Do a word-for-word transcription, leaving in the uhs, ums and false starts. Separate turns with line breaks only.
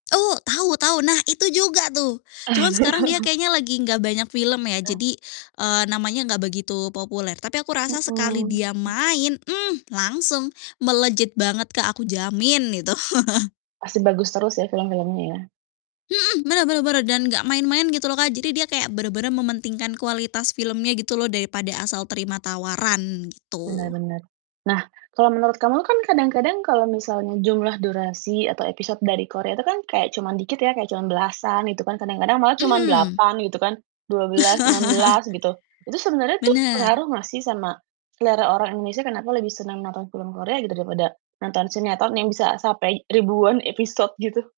Oh, tahu tahu. Nah, itu juga tuh. Cuman sekarang dia kayaknya lagi enggak banyak film ya. Jadi, eee, namanya enggak begitu populer. Tapi aku
Mhm,
rasa sekali dia
mmm.
main, mmm, langsung, melejit banget Kak, aku jamin gitu.
Pasti bagus terus ya, film-filmnya ya?
Mhm, benar benar benar dan gak main-main gitu loh, Kak. Jadi dia kayak bener-bener mementingkan kualitas filmnya gitu loh daripada asal terima tawaran,
Bener
gitu.
bener. Nah, kalau menurut kamu kan kadang-kadang kalau misalnya jumlah durasi atau episode dari Korea itu kan kayak cuman dikit ya, kayak cuman belasan gitu kan, kadang-kadang malah cuman
Mhm.
delapan gitu kan, dua belas, enam belas gitu. Itu sebenarnya tuh
Benar.
pengaruh gak sih sama selera orang Indonesia, kenapa lebih senang nonton film Korea gitu daripada nonton sinetron yang bisa sampai ribuan episode gitu?